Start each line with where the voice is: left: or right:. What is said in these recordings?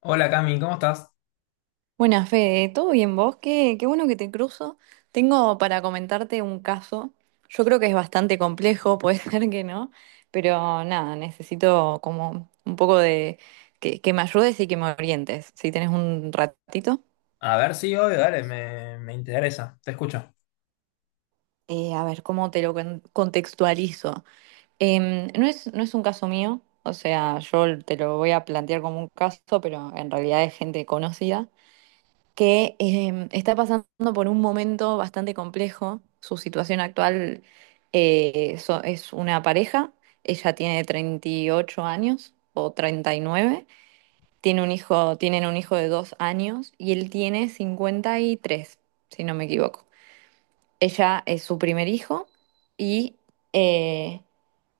left: Hola Cami, ¿cómo estás?
right: Buenas, Fede, ¿todo bien vos? Qué bueno que te cruzo. Tengo para comentarte un caso. Yo creo que es bastante complejo, puede ser que no, pero nada, necesito como un poco de que me ayudes y que me orientes, si tenés un ratito.
left: A ver, sí, obvio, dale, me interesa, te escucho.
right: A ver, ¿cómo te lo contextualizo? No es un caso mío, o sea, yo te lo voy a plantear como un caso, pero en realidad es gente conocida. Que está pasando por un momento bastante complejo. Su situación actual es una pareja, ella tiene 38 años o 39, tiene un hijo, tienen un hijo de dos años y él tiene 53, si no me equivoco. Ella es su primer hijo y eh,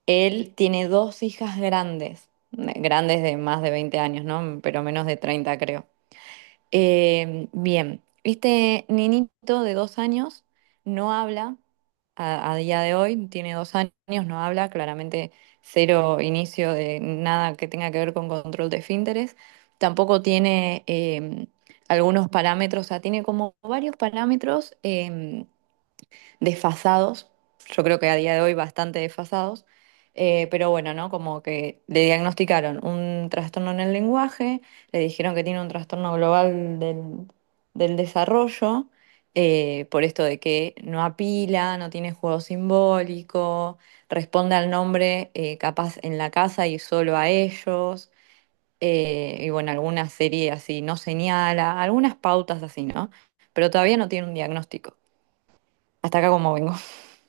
right: él tiene dos hijas grandes, grandes de más de 20 años, ¿no? Pero menos de 30, creo. Bien, este niñito de dos años no habla a día de hoy, tiene dos años, no habla, claramente cero inicio de nada que tenga que ver con control de esfínteres, tampoco tiene algunos parámetros, o sea, tiene como varios parámetros desfasados, yo creo que a día de hoy bastante desfasados. Eh, pero bueno, ¿no? Como que le diagnosticaron un trastorno en el lenguaje, le dijeron que tiene un trastorno global del desarrollo, por esto de que no apila, no tiene juego simbólico, responde al nombre capaz en la casa y solo a ellos. Y bueno, alguna serie así no señala, algunas pautas así, ¿no? Pero todavía no tiene un diagnóstico. Hasta acá como vengo.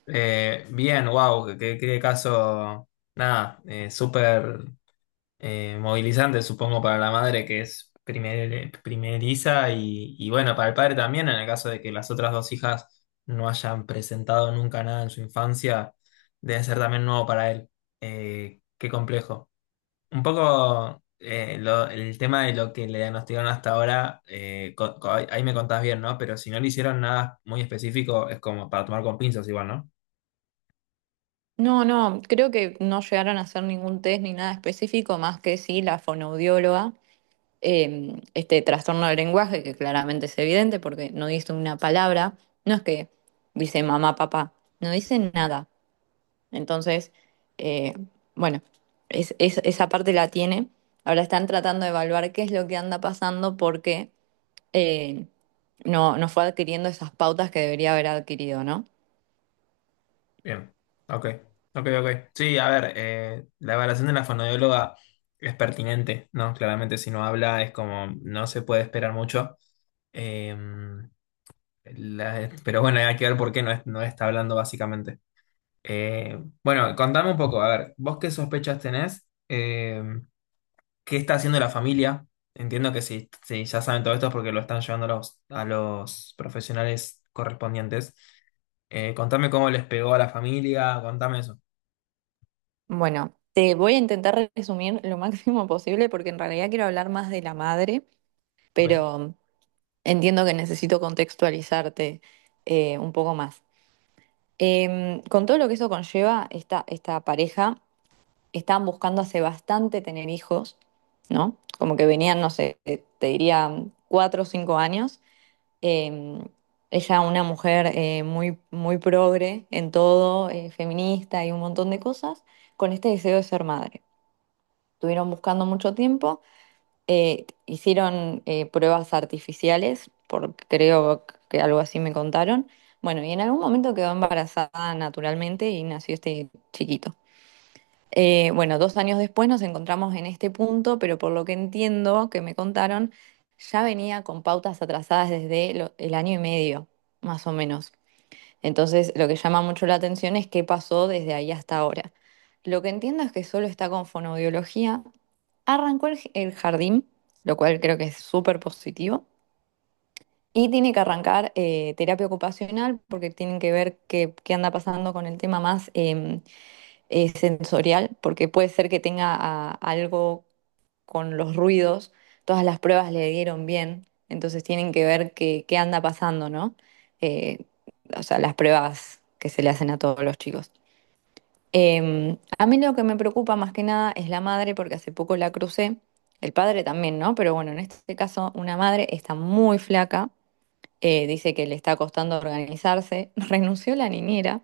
left: Bien, wow, qué caso, nada, súper movilizante, supongo, para la madre que es primeriza y bueno, para el padre también, en el caso de que las otras dos hijas no hayan presentado nunca nada en su infancia, debe ser también nuevo para él. Qué complejo. Un poco el tema de lo que le diagnosticaron hasta ahora, ahí me contás bien, ¿no? Pero si no le hicieron nada muy específico, es como para tomar con pinzas igual, ¿no?
right: No, no, creo que no llegaron a hacer ningún test ni nada específico, más que sí la fonoaudióloga, este trastorno del lenguaje, que claramente es evidente porque no dice una palabra, no es que dice mamá, papá, no dice nada. Entonces, eh, bueno, esa parte la tiene. Ahora están tratando de evaluar qué es lo que anda pasando porque eh, no, no fue adquiriendo esas pautas que debería haber adquirido, ¿no?
left: Bien. Ok, ok, ok. Sí, a ver, la evaluación de la fonoaudióloga es pertinente, ¿no? Claramente, si no habla, es como no se puede esperar mucho. Em, pero bueno, hay que ver por qué no, no está hablando básicamente. Eh, bueno, contame un poco, a ver, ¿vos qué sospechas tenés? Qué está haciendo la familia. Entiendo que, si ya saben todo esto es porque lo están llevando a los profesionales correspondientes. Contame cómo les pegó a la familia, contame eso.
right: Bueno, te voy a intentar resumir lo máximo posible porque en realidad quiero hablar más de la madre,
left: Ok,
right: pero entiendo que necesito contextualizarte un poco más. Con todo lo que eso conlleva, esta pareja estaban buscando hace bastante tener hijos, ¿no? Como que venían, no sé, te diría cuatro o cinco años. Em, ella, una mujer muy progre en todo, feminista y un montón de cosas, con este deseo de ser madre. Estuvieron buscando mucho tiempo, hicieron pruebas artificiales, porque creo que algo así me contaron. Bueno, y en algún momento quedó embarazada naturalmente y nació este chiquito. Bueno, dos años después nos encontramos en este punto, pero por lo que entiendo que me contaron, ya venía con pautas atrasadas desde el año y medio, más o menos. Entonces, lo que llama mucho la atención es qué pasó desde ahí hasta ahora. Lo que entiendo es que solo está con fonoaudiología. Arrancó el jardín, lo cual creo que es súper positivo. Y tiene que arrancar terapia ocupacional porque tienen que ver qué anda pasando con el tema más sensorial, porque puede ser que tenga algo con los ruidos. Todas las pruebas le dieron bien, entonces tienen que ver qué anda pasando, ¿no? Eh, o sea, las pruebas que se le hacen a todos los chicos. A mí lo que me preocupa más que nada es la madre, porque hace poco la crucé, el padre también, ¿no? Pero bueno, en este caso una madre está muy flaca, dice que le está costando organizarse, renunció la niñera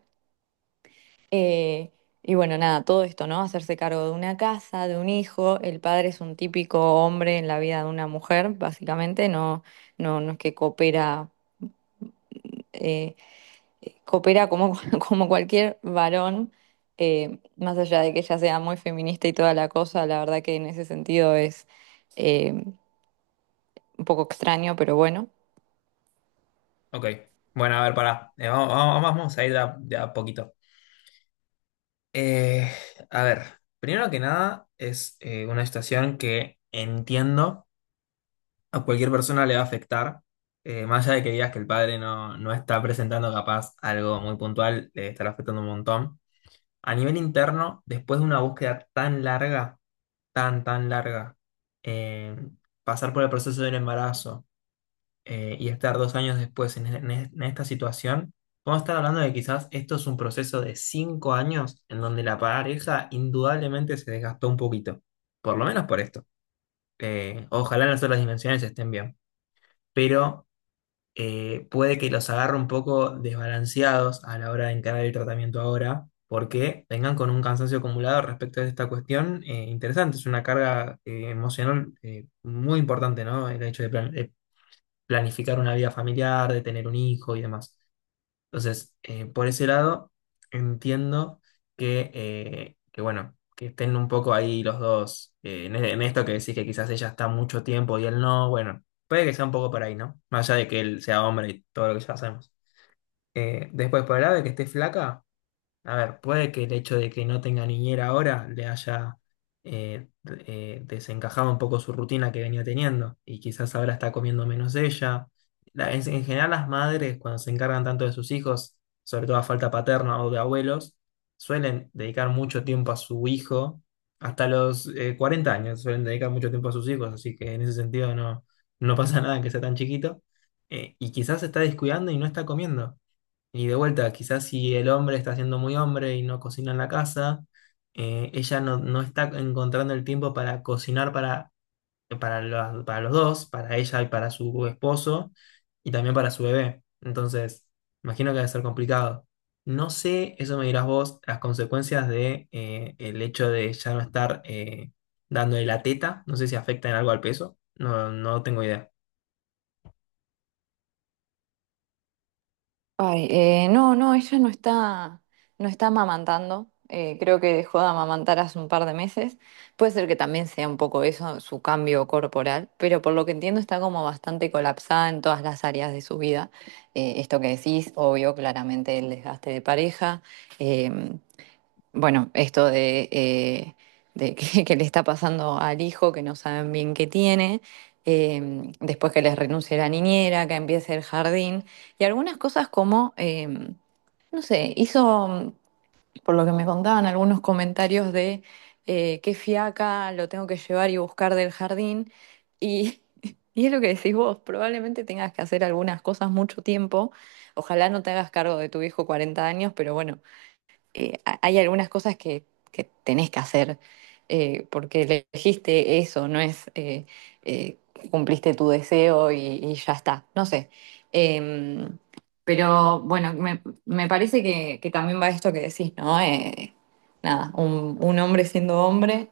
right: eh, . Y bueno, nada, todo esto, ¿no? Hacerse cargo de una casa, de un hijo. El padre es un típico hombre en la vida de una mujer, básicamente. No, no, no es que coopera, eh, coopera como, como cualquier varón. Más allá de que ella sea muy feminista y toda la cosa, la verdad que en ese sentido es un poco extraño, pero bueno.
left: ok. Bueno, a ver, pará. Vamos a ir de a poquito. Eh, a ver, primero que nada es una situación que entiendo a cualquier persona le va a afectar, más allá de que digas que el padre no está presentando capaz algo muy puntual, le estará afectando un montón. A nivel interno, después de una búsqueda tan larga, tan, tan larga, eh, pasar por el proceso del embarazo y estar 2 años después en esta situación, podemos estar hablando de que quizás esto es un proceso de 5 años en donde la pareja indudablemente se desgastó un poquito, por lo menos por esto. Ojalá en las otras dimensiones estén bien, pero puede que los agarre un poco desbalanceados a la hora de encarar el tratamiento ahora, porque vengan con un cansancio acumulado respecto a esta cuestión interesante. Es una carga emocional muy importante, ¿no? El hecho de de planificar una vida familiar, de tener un hijo y demás. Entonces, por ese lado, entiendo que, bueno, que estén un poco ahí los dos en esto que decís que quizás ella está mucho tiempo y él no, bueno, puede que sea un poco por ahí, ¿no? Más allá de que él sea hombre y todo lo que ya sabemos. Después, por el lado de que esté flaca. A ver, puede que el hecho de que no tenga niñera ahora le haya desencajado un poco su rutina que venía teniendo y quizás ahora está comiendo menos ella. En general, las madres, cuando se encargan tanto de sus hijos, sobre todo a falta paterna o de abuelos, suelen dedicar mucho tiempo a su hijo. Hasta los 40 años suelen dedicar mucho tiempo a sus hijos, así que en ese sentido no pasa nada que sea tan chiquito. Y quizás se está descuidando y no está comiendo. Y de vuelta, quizás si el hombre está siendo muy hombre y no cocina en la casa, ella no está encontrando el tiempo para cocinar para los dos, para ella y para su esposo, y también para su bebé. Entonces, imagino que debe ser complicado. No sé, eso me dirás vos, las consecuencias de el hecho de ya no estar dándole la teta. No sé si afecta en algo al peso. No, no tengo idea.
right: Ay, no, no, ella no está, no está amamantando. Creo que dejó de amamantar hace un par de meses. Puede ser que también sea un poco eso, su cambio corporal, pero por lo que entiendo está como bastante colapsada en todas las áreas de su vida. Esto que decís, obvio, claramente el desgaste de pareja. em, bueno, esto de, que le está pasando al hijo, que no saben bien qué tiene, eh, después que les renuncie la niñera, que empiece el jardín, y algunas cosas como, no sé, hizo, por lo que me contaban, algunos comentarios de qué fiaca lo tengo que llevar y buscar del jardín, y, y es lo que decís vos, probablemente tengas que hacer algunas cosas mucho tiempo, ojalá no te hagas cargo de tu hijo 40 años, pero bueno hay algunas cosas que tenés que hacer porque elegiste eso, no es eh, cumpliste tu deseo y ya está, no sé. Eh, pero bueno, me parece que también va esto que decís, ¿no? Nada, un hombre siendo hombre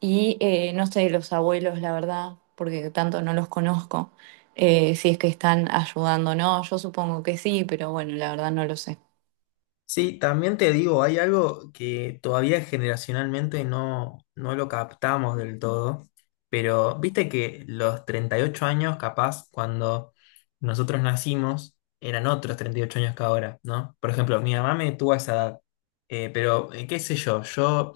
right: y no sé, los abuelos, la verdad, porque tanto no los conozco, si es que están ayudando o no, yo supongo que sí, pero bueno, la verdad no lo sé.
left: Sí, también te digo, hay algo que todavía generacionalmente no lo captamos del todo, pero viste que los 38 años, capaz, cuando nosotros nacimos, eran otros 38 años que ahora, ¿no? Por ejemplo, mi mamá me tuvo a esa edad, pero qué sé yo, yo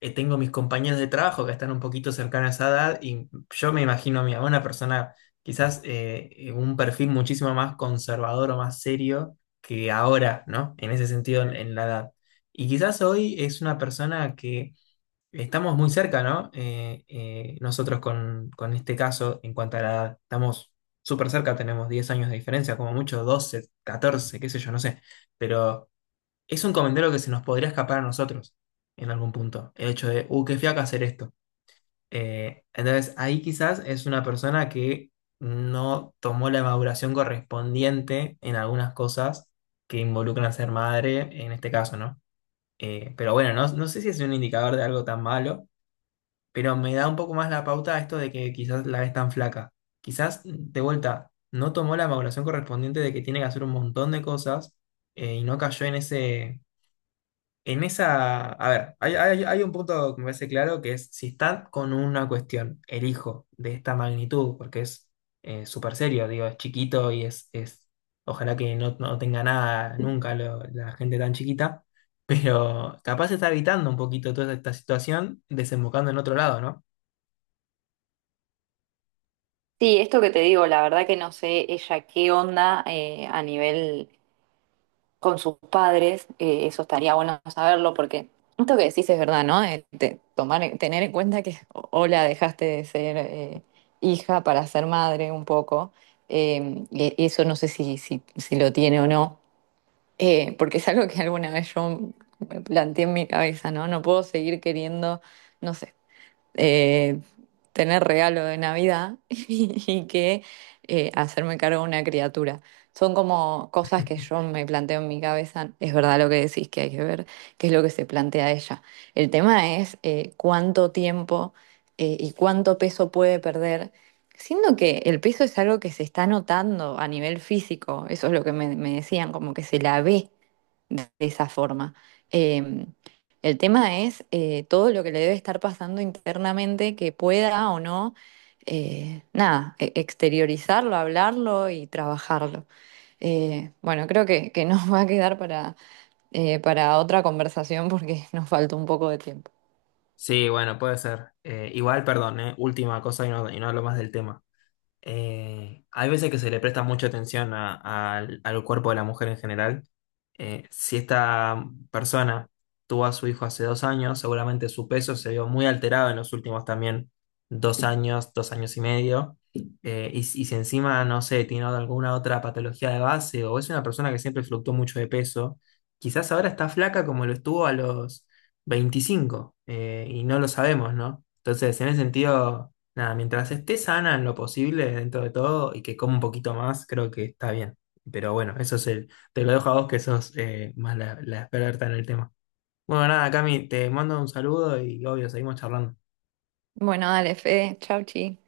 left: tengo mis compañeros de trabajo que están un poquito cercanos a esa edad y yo me imagino a mí, a una persona quizás un perfil muchísimo más conservador o más serio que ahora, ¿no? En ese sentido, en la edad. Y quizás hoy es una persona que estamos muy cerca, ¿no? Nosotros con este caso, en cuanto a la edad, estamos súper cerca, tenemos 10 años de diferencia, como mucho 12 14, qué sé yo, no sé, pero es un comentario que se nos podría escapar a nosotros en algún punto. El hecho de, qué fiaca hacer esto. Entonces, ahí quizás es una persona que no tomó la maduración correspondiente en algunas cosas que involucran a ser madre, en este caso, ¿no? Pero bueno, no sé si es un indicador de algo tan malo, pero me da un poco más la pauta esto de que quizás la ves tan flaca. Quizás, de vuelta, no tomó la maduración correspondiente de que tiene que hacer un montón de cosas y no cayó en ese en esa, a ver, hay un punto que me parece claro, que es si estás con una cuestión, el hijo de esta magnitud, porque es súper serio, digo, es chiquito y es, ojalá que no tenga nada nunca la gente tan chiquita, pero capaz está evitando un poquito toda esta situación, desembocando en otro lado, ¿no?
right: Sí, esto que te digo, la verdad que no sé ella qué onda a nivel con sus padres, eso estaría bueno saberlo porque esto que decís es verdad, ¿no? Tomar, tener en cuenta que, o la dejaste de ser hija para ser madre un poco, y eso no sé si lo tiene o no, porque es algo que alguna vez yo me planteé en mi cabeza, ¿no? No puedo seguir queriendo, no sé eh, tener regalo de Navidad y que hacerme cargo de una criatura. Son como cosas que yo me planteo en mi cabeza. Es verdad lo que decís, que hay que ver qué es lo que se plantea ella. El tema es cuánto tiempo y cuánto peso puede perder, siendo que el peso es algo que se está notando a nivel físico. Eso es lo que me decían, como que se la ve de esa forma. Em, el tema es todo lo que le debe estar pasando internamente que pueda o no, nada, e- exteriorizarlo, hablarlo y trabajarlo. Bueno, creo que nos va a quedar para otra conversación porque nos falta un poco de tiempo.
left: Sí, bueno, puede ser. Igual, perdón, última cosa y no hablo más del tema. Hay veces que se le presta mucha atención al cuerpo de la mujer en general. Si esta persona tuvo a su hijo hace 2 años, seguramente su peso se vio muy alterado en los últimos también 2 años, 2 años y medio. Y si encima, no sé, tiene alguna otra patología de base o es una persona que siempre fluctuó mucho de peso, quizás ahora está flaca como lo estuvo a los 25 y no lo sabemos, ¿no? Entonces, en ese sentido... Nada, mientras esté sana en lo posible dentro de todo y que coma un poquito más, creo que está bien. Pero bueno, eso es el, te lo dejo a vos que sos más la experta en el tema. Bueno, nada, Cami, te mando un saludo y obvio, seguimos charlando.
right: Bueno, dale, Fede, chau, chi.